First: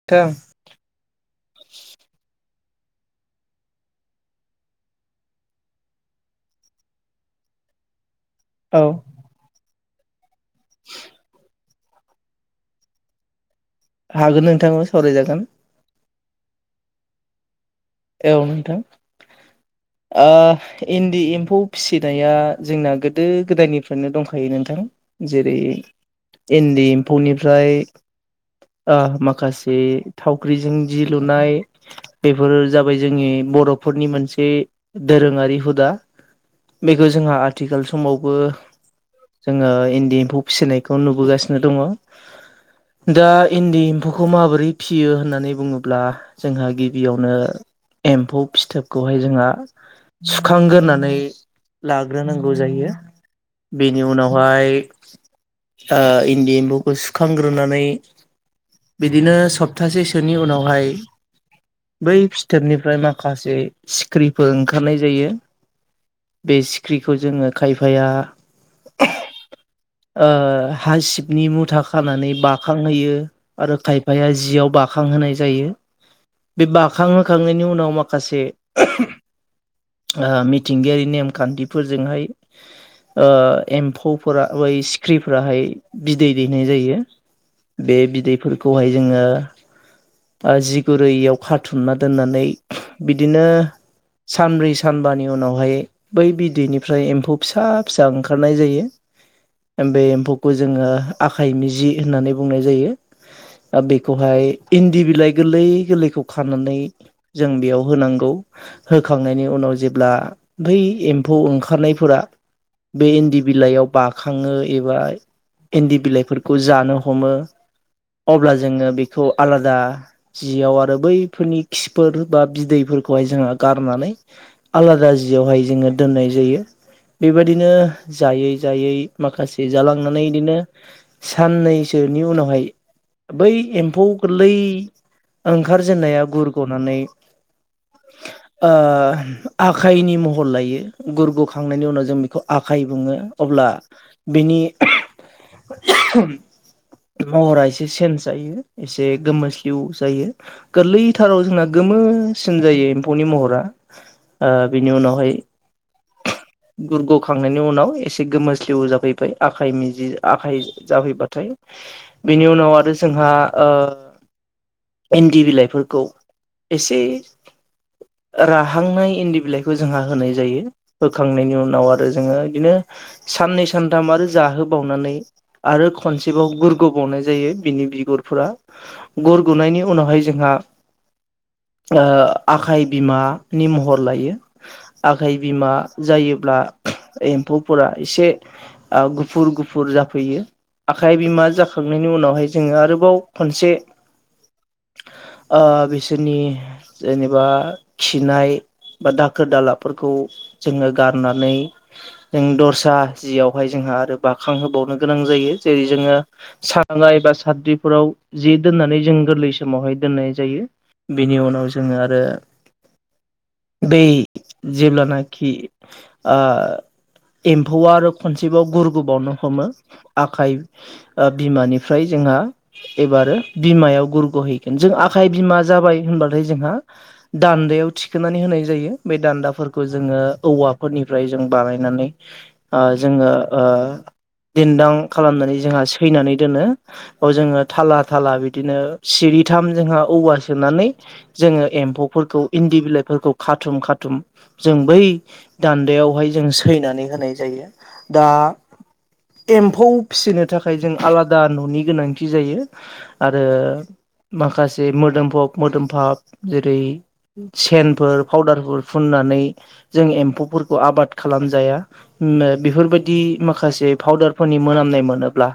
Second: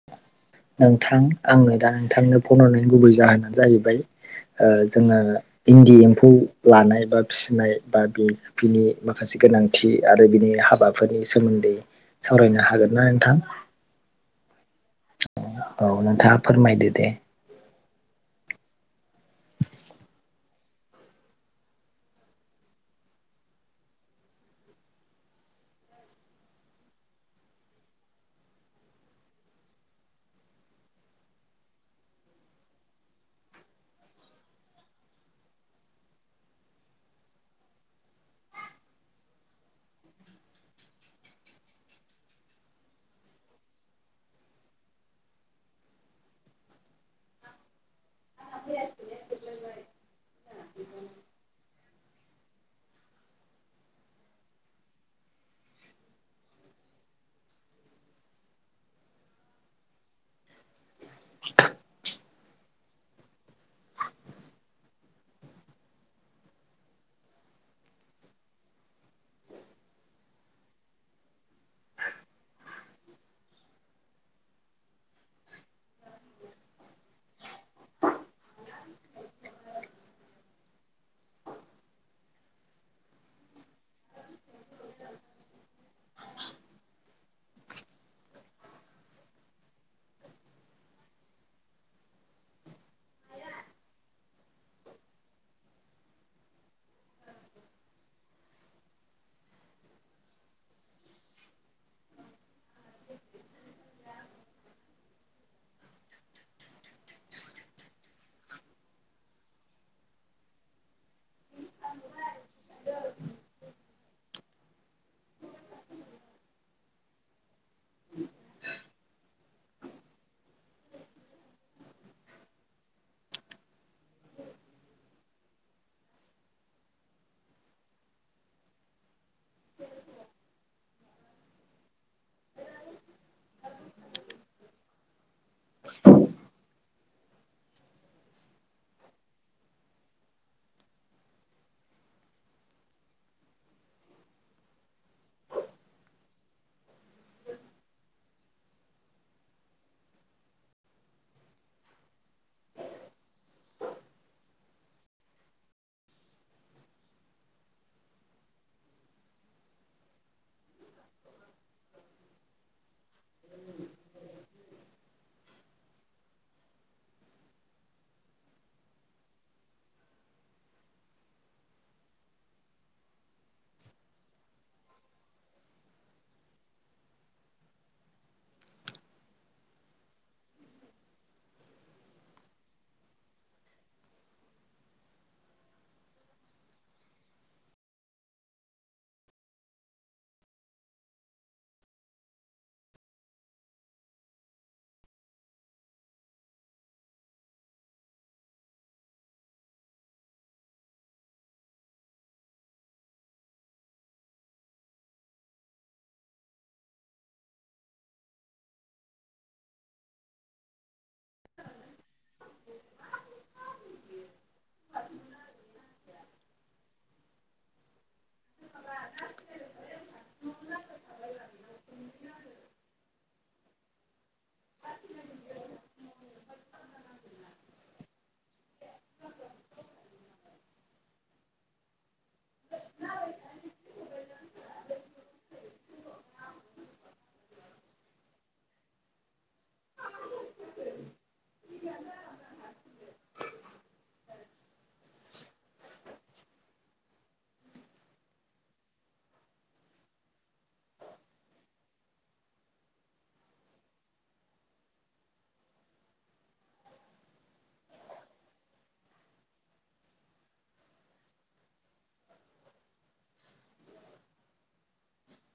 [unintelligible] नोंथां आंनो दा नोंथांनो फन हरनायनि गुबै जाहोनानो जाहैबाय ओ जोङो इन्दि एम्फौ लानाय बा फिसिनाय बा बे औ बिनि माखासे गोनांथि आरो बिनि हाबाफोरनि सोमोन्दै सावरायनो हागोन ना नोंथां? हागोन नोंथा ओं सावरायजागोन। औ नोंथाङा फोरमायदो दे। औ नोंथां। ओ इन्दि एम्फौ फिसिनाया जोंना गोदो गोदायनिफ्रायनो दंखायो नोंथां। जेरै इन्दि एम्फौनिफ्राय ओ माखासे थावख्रिजों जि लुनाय बेफोर जाबाय जोंनि बर'फोरनि मोनसे दोरोङारि हुदा। बेखौ जोंहा आथिखाल समावबो जोङो इन्दि एम्फौ फिसिनायखौ नुबोगासिनो दङ। दा इन्दि एम्फौखौ माबोरै फिसियो होननानै बुङोब्ला जोंहा गिबियावनो एम्फौ फिथोबखौहाय जोंहा सुखांग्रोनानै लाग्रोनांगौ जायो। बेनि उनावहाय ओ इन्दि एम्फौखौ सुखांग्रोनानै बिदिनो सप्तासेसोनि उनावहाय बै फि थोबनिफ्राय माखासे सिख्रिफोर ओंखारनाय जायो। बे सिख्रिखौ जोङो खायफाया ओ हासिबनि मुथा खानानै बाखांहोयो। आरो खायफाया जियाव बाखां होनाय जायो बे बाखां होखांनायनि उनाव माखासे ओ मिथिंगायारि नेमखान्थिफोरजोंहाय ओ एम्फौफोरा बै सिख्रिफोराहाय बिदै दैनाय जायो। बे बिदैफोरखौहाय जोङो जि गुरैयाव खाथुमना दोननानै बिदिनो सानब्रै सानबानि उनावहाय बै बिदैनिफ्राय एम्फौ फिसा फिसा ओंखारनाय जायो बे एम्फौखौ जोङो आखाइनि जि होननानै बुंनाय जायो दा बेखौहाय इन्दि बिलाइ गोरलै गोरलैखौ खानानै जों बेयाव होनांगौ होखांनायनि उनाव जेब्ला बै एम फौ ओंखारनायफोरा बे इन्दि बिलाइयाव बाखाङो एबा इन्दि बिलाइफोरखौ जानो हमो अब्ला जोङो बेखौ आलादा जियाव आरो बैफोरनि खिफोर बा बिदैफोरखौहाय जोङो गारनानै आलादा जियावहाय जोङो दोननाय जायो बेबायदिनो जायै जायै माखासे जालांनानै बिदिनो साननैसोनि उनावहाय बै एम्फौ गोरलै ओंखारजेननाया गुरग'नानै [inaudible] ओ आखाइनि महर लायो गुरगु'खांनायनि उनाव जों बेखौ आखाइ बुङो अब्ला बिनि महरा एसे सिन जायो एसे गोमोस्लिउ जायो गोरलै थाराव जोंना गोमोसिन जायो एम्फौनि महरा बेनि उनावहाय गुरग'खांनायनि उनाव एसे गोमोस्लिउ जाफैबाय आखाइ मिजि आखाइ जाफैबाथाय बेनि उनाव आरो जोंहा इन्दि बिलाइफोरखौ एसे राहांनाय इन्दि बिलाइखौ जोंहा होनाय जायो होखांनायनि उनाव आरो जोङो बिदिनो साननै सानथाम आरो जाहोबावनानै आरो खनसेबाव गुरग'बावनाय जायो बिनि बिगुरफोरा गुरग'नायनि उनावहाय जोंहा ओ आखाइ बिमानि महर लायो आखाइ बिमा जायोब्ला बेक्षएम्फौफोरा एसे ओ गुफुर गुफुर जाफैयो आखाइ बिमा जाखांनायनि उनावहाय जोङो आरोबाव खनसे ओ बिसोरनि जेनेबा खिनाय बा दाखोर दालाफोरखौ जोङो गारनानै जों दस्रा जियावहाय जोंहा आरो बाखां होबावनो गोनां जायो जेरै जोङो सानदांगा एबा सान्द्रिफोराव जे दोननानै जों गोरलै समावहाय दोननाय जायो बेनि उनाव जोङो आरो बै जेब्लाना खि एम्फौ आरो खनसेबाव गुरगबावनो हमो आखाइ बिमानिफ्राय जोंहा एबारो बिमायाव गुरग' हैगोन जों आखाइ बिमा जाबाय होनबाथाय जोंहा दान्दायाव थिखोनानै होनाय जायो बे दान्दाफोरखौ जोङो औवाफोरनिफ्राय जों बानायनानै जोङो दिन्दां खालामनानै जोंहा सैनानै दोनो बेयाव जोङो थाला थाला बिदि बिदिनो सिरिथाम जोंहा औवा सोनानै जोङो एम्फौफोरखौ इन्दि बिलाइफोरखौ खाथुम खाथुम जों बै दान्दायावहाय जों सैनानै होनाय जायो दा एम्फौ फिसिनो थाखाय जों आलादा न'नि गोनांथि जायो आरो माखासे मोदोमफब मोदोमफाब जेरै सेनफोर फाउदारफोर फुननानै जों एम्फौफोरखौ आबाद खालामजाया बेफोरबायदि माखासे पाउदारफोरनि मोनामनाय मोनोब्ला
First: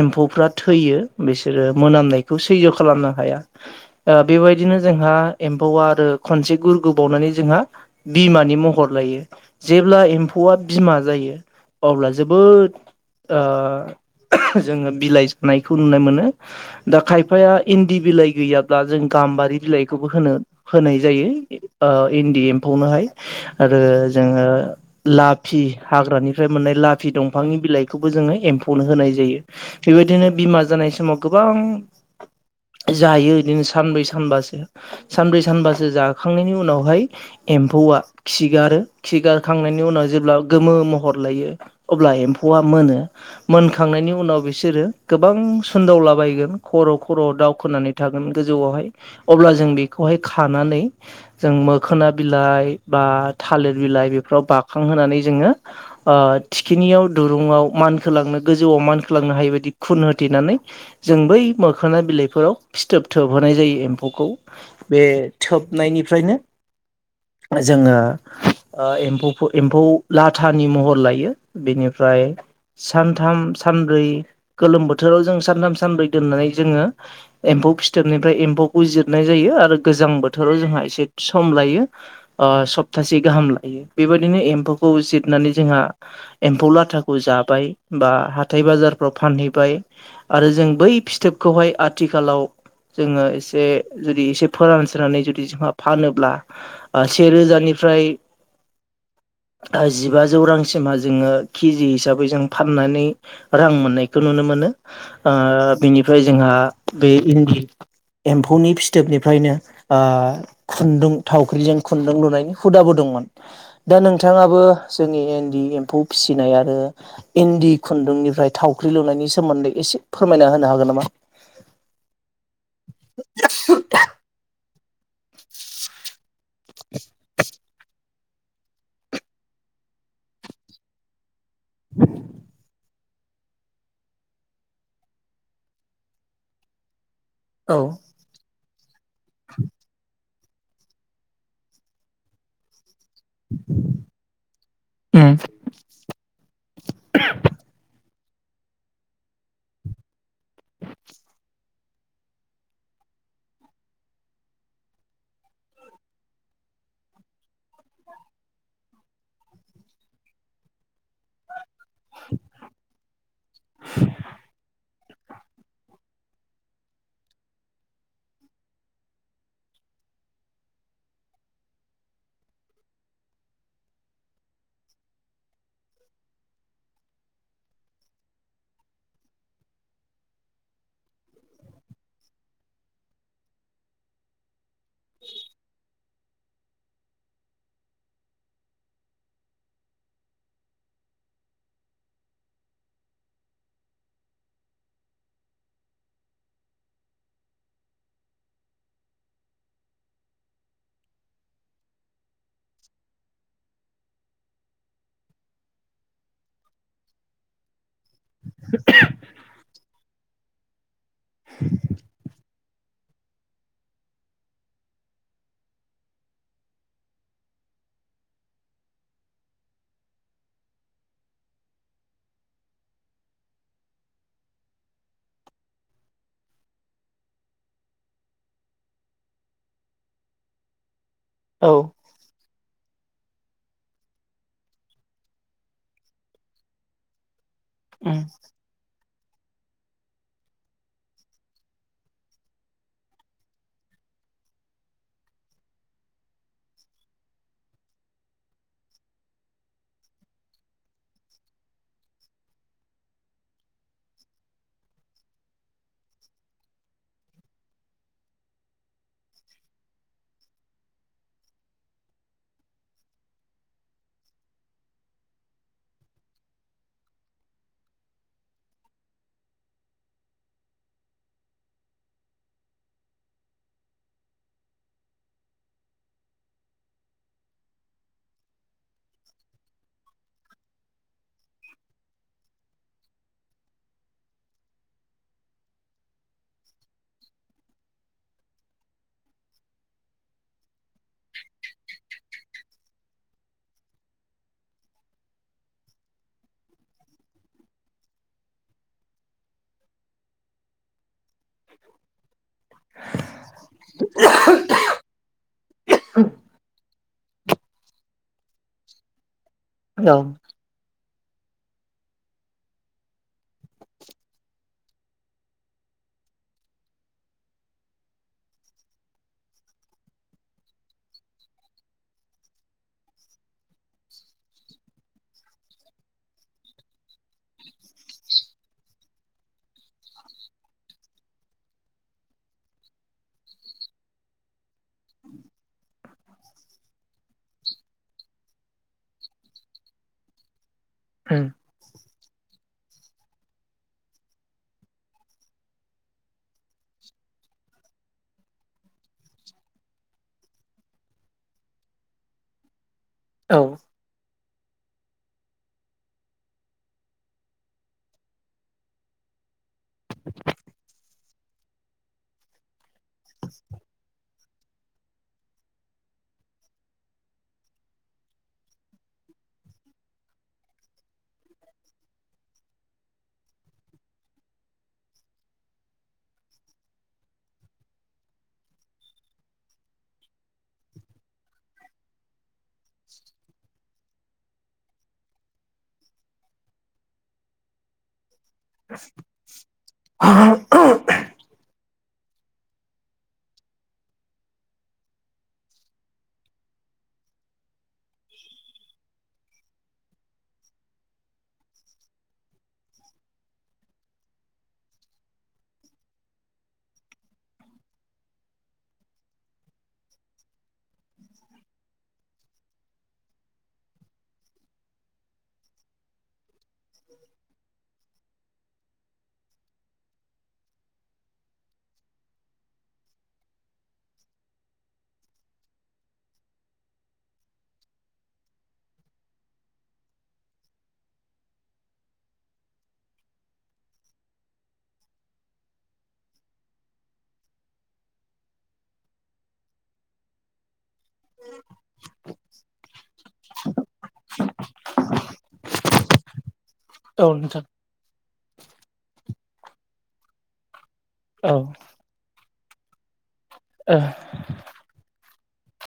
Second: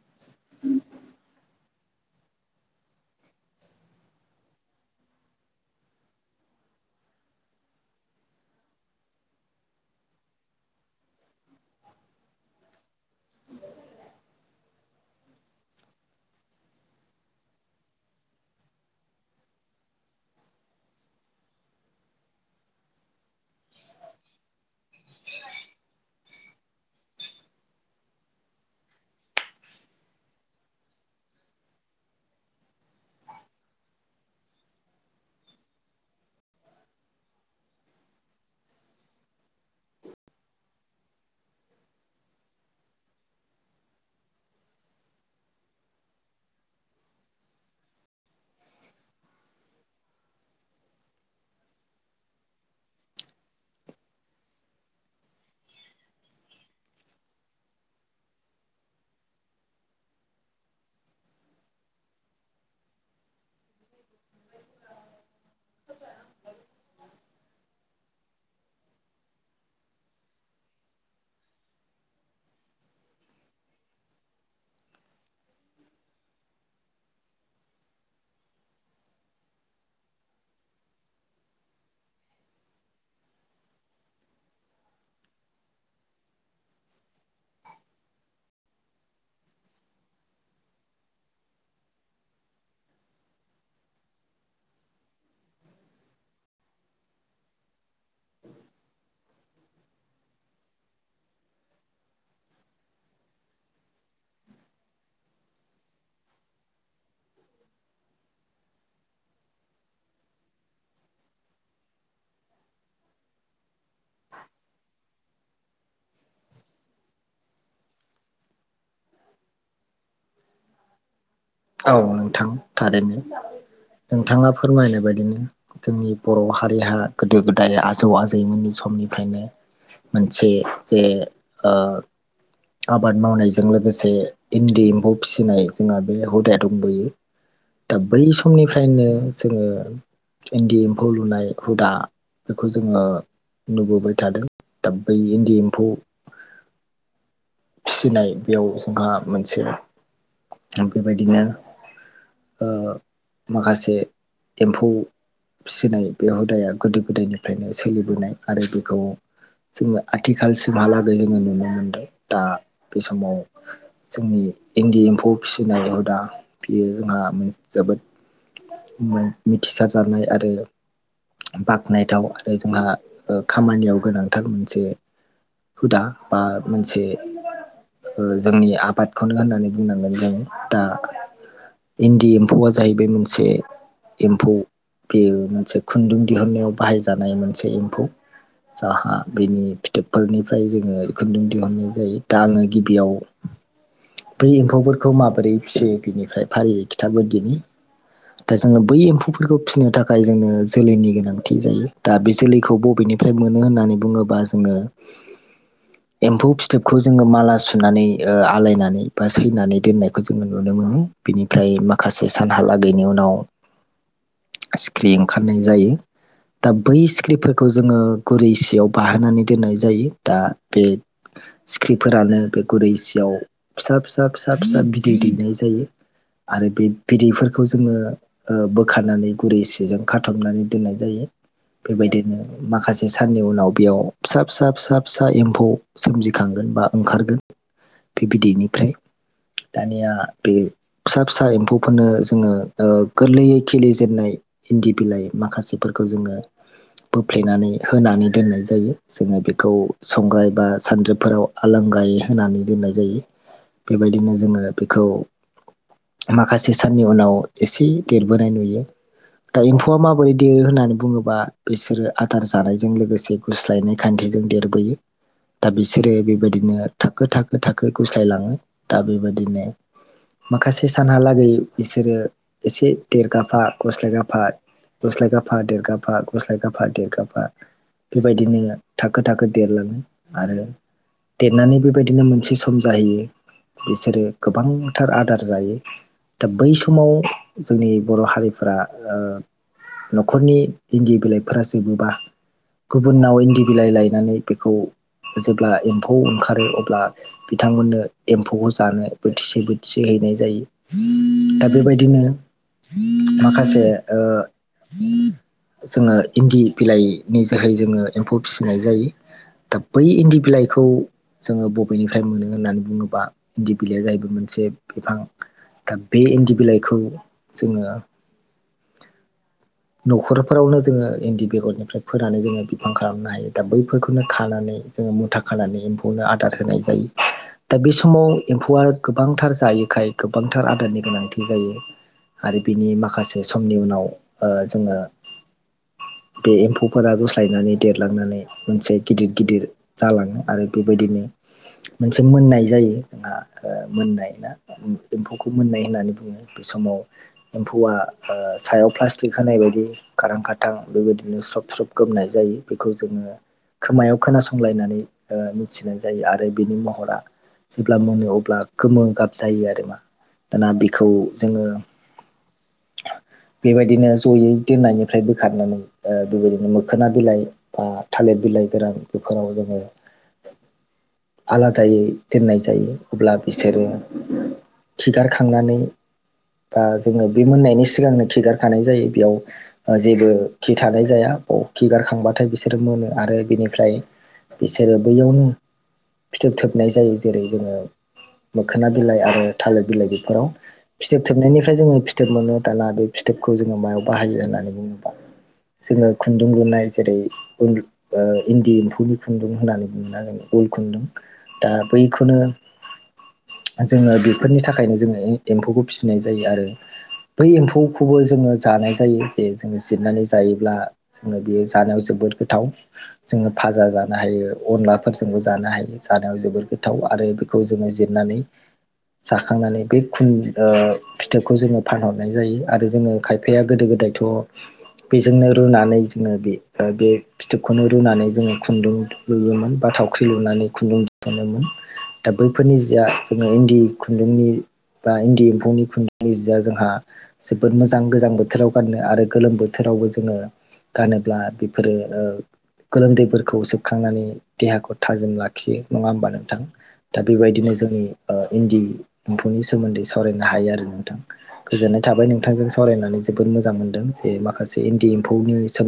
एम्फौफ्रा थैयो बिसोरो मोनामनायखौ सैज्य' खालामनो हाया बेबायदिनो जोंहा एम्फौआ आरो खनसे गुर गोबावनानै जोंहा बिमानि महर लायो जेब्ला एम्फौआ बिमा जायो अब्ला जोबोद जोङो बिलाइ नायखौ नुनो मोनो दा खायफाया इन्दि बिलाइ गैयाब्ला जों गाम्बारि बिलाइखौबो होनो होनाय जायो इन्दि एम्फौनोहाय आरो जोङो लाफि हाग्रानिफ्राय मोननाय लाफि दंफांनि बिलाइखौबो जोङो एम्फौनो होनाय जायो बेबायदिनो बिमा जानाय समाव गोबां जायो बिदिनो सानब्रै सानबासो सानब्रै सानबासो जाखांनायनि उनावहाय एम्फौआ खिगारो खिगारखांनायनि उनाव जेब्ला गोमो महर लायो अब्ला एम्फौआ मोनो मोनखांनायनि उनाव बिसोरो गोबां सुदावलाबायगोन खर' खर' दावखोनानै थागोन गोजौआवहाय अब्ला जों बिखौहाय खानानै जों मोखोना बिलाइ बा थालिर बिलाइ बेफोराव बाखांहोनानै जोङो थिखिनियाव दुरुंङाव मानखोलांनो गोजौआव मानखोलांनो हायि बायदि खुन होथेनानै जों बै मोखोना बिलाइफोराव फिथोब थोब होनाय जायो एम्फौखौ बे थोबनायनिफ्रायनो जोङो एम्फौ एम्फौ लाथानि महर लायो बिनिफ्राय सानथाम सानब्रै गोलोम बोथोराव जों सानथाम सानब्रै दोननानै जोङो एम्फौ फिथोबनिफ्राय एम्फौखौ जिरनाय जायो आरो गोजां बोथोराव जोंहा एसे सम लायो सप्तासे गाहाम लायो बेबायदिनो एम्फौखौ जिरनानै जोंहा एम्फौ लाथाखौ जाबाय बा हाथाय बाजारफ्राव फानहैबाय आरो जों बै फिथोबखौहाय आथिखालाव जोङो एसे जुदि एसे फोरानसिनानै जुदि जोंहा फानोब्ला सेेरोजानिफ्राय जिबाजौ रांसिमहा जोङो केजि हिसाबै जों फाननानै रां मोननायखौ नुनो मोनो बिनिफ्राय जोंहा बे इन्दि एम्फौनि फिथोबनिफ्रायनो खुन्दुं थावख्रिजों खुन्दुं लुनायनि हुदाबो दंमोन दा नोंथाङाबो जोंनि एनदि एम्फौ फिसिनाय आरो इन्दि खुन्दुंनिफ्राय थावख्रि लुनायनि सोमोन्दै एसे फोरमायना होनो हागोन नामा औ नोंथां थारैनो नोंथाङा फोरमायनाय बायदिनो जोंनि बर' हारिया गोदो गोदाय दा आजौ आजैमोननि समनिफ्रायनो मोनसे जे आबाद मावनायजों लोगोसे इन्दि एम्फौ फिसिनाय जोंहा बे हुदा दंबयो औ बै समनिफ्रायनो जोङो इन्दि एम्फौ लुनाय हुदा बेखौ जोङो नुबोबाय थादों दा बै इन्दि एम्फौ फिसिनाय बेयाव जोंहा मोनसे बेबायदिनो माखासे एम्फौ फिसिनाय बे हुदाया गोदो गोदायनिफ्रायनो सोलिबोनाय आरो बेखौ जोङो आथिखालसिमहालागै जोङो नुनो मोनदों दा बे समाव जोंनि इन्दि एम्फौ फिसिनाय हुदा बेयो जोंहा जोबोद मिथिसार जानाय आरो बाख्नायथाव आरो जोंहा खामानियाव गोनांथार मोनसे हुदा बा मोनसे ओ जोंनि आबादखौनो होननानै बुंनांगोन जों दा इन्दि एम्फौआ जाहैबाय मोनसे एम्फौ बेयो मोनसे खु खुन्दुं दिहुननायाव बाहायजानाय मोनसे एम्फौ। जाहा बेनि फिथोबफोरनिफ्राय जोङो खुन्दुं दिहुनो। जायो दा आङो गिबियाव बै एम्फौफोरखौ माबोरै फिसियो बेनिफ्राय फारियै खिथाबोदिनि। दा जोङो बै एम्फौफोरखौ फिसिनो थाखाय जोङो जोलैनि गोनांथि जायो दा बे जोलैखौ बबेनि फ्राय मोनो होननानै बुङोबा जोङो एम्फौ फि थोबखौ जोङो माला सुनानै आलायनानै बा सैनानै दोननायखौ जोङो नुनो मोनो। बिनिफ्राय माखासे सानहालागैनि उनाव सिख्रि ओंखारनाय जायो। दा बै सिख्रिफोरखौ जोङो गुरै सियाव बाहोनानै दोननाय जायो दा बे सिख्रिफोरानो बे गुरै सियाव फिसा-फिसा-फिसा-फिसा बिदै दैनाय जायो। आरो बे बिदैफोरखौ जोङो ओ बोखानानै गुरै सिजों खाथबनानै दोननाय जायो। औ। बेबायदिनो माखासे साननि उनाव बेयाव फिसा-फिसा फिसा-फिसा एम्फौ सोमजि खांगोन बा ओंखारगोन बे बिदैनिफ्राय दानिया बे फिसा-फिसा एम्फौफोरनो जोङो ओ गोरलैयै खिलिजेननाय इन्दि बिलाइ माखासेफोरखौ जोङो बोफ्लेनानै होनानै दोननाय जायो जोङो बेखौ संग्राय बा सानद्रोब फोराव आलांगायै होनानै दोननाय जायो बेबायदिनो जोङो बेखौ माखासे साननि उनाव एसे देरबोनाय नुयो। दा एम्फौआ माबोरै देरो होननानै बुङोबा बिसोरो आदार जानायजों लोगोसे गुस्लायनाय खान्थिजों देरबोयो दा बिस सोरो बेबायदिनो थाखो-थाखो-थाखो गुस्लायलाङो दा बेबादिनो माखासे सानहालागै बिसोरो एसे देरगाफा गुस्लायगाफा गुस्लायगाफा देरगाफा गुस्लायगाफा देरगाफा। बेबायदिनो थाखो-थाखो देरलाङो आरो देरनानै बेबायदिनो मोनसे सम जाहैयो बिसोरो गोबांथार आदार जायो। दा बै समाव जोंनि बर' हारिफोरा ओ न'खरनि इन्दि बिलाइफोरा जोबोबा गुबुनाव इन्दि बिलाइ लायनानै बेखौ जेब्ला एम्फौ ओंखारो अब्ला बिथांमोननो एम्फौखौ जानो बोथिसे-बोथिसे हैनाय जायो। [inaudible] दा बेबायदिनो [inaudible] माखासे ओ [inaudible] जोङो इन्दि बिलाइ नि जोहै जोङो एम्फौ फिसिनाय जायो दा बै औ इन्दि बिलाइखौ जोङो बबेनिफ्राय मोनो होननानै बुङोबा इन्दि बिलाइया जाहैबाय मोनसे बिफां। दा बे इन्दि बिलाइखौ जोङो न'खरफोरावनो जोङो इन्दि बेगरनिफ्राय फोनानै जोङो बिफां खालामनो हायो दा बैफोरखौनो खानानै जोङो मुथा खानानै एम्फौनो आदार होनाय जायो। दा बे समाव एम्फौआ गोबांथार जायोखाय गोबांथार आदारनि गोनांथि जायो। आरो बिनि माखासे समनि उनाव ओ जोङो बे एम्फौफोरा गुस्लायनानै देरलांनानै मोनसे गिदिर-गिदिर जालाङो आरो बेबायदिनो मोनसे मोननाय जायो आ ओ मोननाय ना उम एम्फौखौ मोननाय होननानै बुङो। बे समाव एम्फौआ ओ सायाव प्लास्टिक होनाय बायदि खारां खाथां बेबायदिनो स्रब-स्रब गोमनाय जायो बेखौ जोङो औ। खोमायाव खोनासंलायनानै ओ मिथिनाय जायो आरो बिनि महरा जेब्ला मोनो अब्ला गोमो गाब जायो आरो मा दाना बेखौ जोङो बेबायदिनो जयै दोननायनिफ्राय बोखारनानै बेबायदिनो मोखोना बिलाइ बा थालिर बिलाइ गोरान बेफोराव जोङो आलादायै दोननाय जायो अब्ला बिसोरो खिगारखांनानै बा जोङो बे मोननायनि सिगांनो खिगारखानाय जायो बेयाव जेबो खि थानाय जाया खिगारखांबाथाय बिसोरो मोनो आरो बिनिफ्राय बिसोरो बैयावनो फिथोब थोबनाय जायो जेरै जोङो मोखोना बिलाइ आरो थालिर बिलाइ बेफोराव फिथोब थोबनायनिफ्राय जोङो फिथोब मोनो दाना बे फिथोबखौ जोङो मायाव बाहायो होननानै बुङोब्ला जोङो खुन्दुं लुनाय जेरै इन्दि एम्फौनि खुन्दुं होननानै बुंनांगोन उल खुन्दुं दा बैखौनो जोङो बेफोरनि थाखायनो जोङो एम्फौखौ फिसिनाय जायो आरो बै एम्फौखौबो जोङो जानाय जायो जे जोङो जिरनानै जायोब्ला बेयो जानायाव जोबोद गोथाव जोङो फाजा जानो हायो अनलाफोरजोंबो जानो हायो जानायाव जोबोर गोथाव आरो बे जोङो जिरनानै जाखांनानै बे खुन ओ फिथोबखौ जोङो फानहरनाय जायो आरो जोङो खायफाया गोदो गोदायथ' बेजोंनो रुनानै जोङो बे बे फिथोबखौनो रुनानै जोङो खुन्दुं लुयोमोन बा थावख्रि लुनानै खुन्दुं दिहुनोमोन दा बैफोरनि जिया जोङो इन्दि खुन्दुंनि बा इन्दि एम्फौनि खुन्दुंनि जिया जों ओ जोबोद मोजां गोजां बोथोराव गाननो आरो गोलोम बोथोरावबो जोङो गानोब्ला बेफोरो ओ गोलोमदैफोरखौ सेबखांनानै देहाखौ थाजिम लाखियो नङा होमबा नोंथां औ दा नोंथां बेबायदिनो जोंनि ओ इन्दि एम्फौनि सोमोन्दै सावरायनो हायो आरो नोंथां औ गोजोननाय थाबाय नोंथांजों सावरायनानै जोबोर मोजां ओ मोनदों जे माखासे इन्दि एम्फौनि सोमोन्दै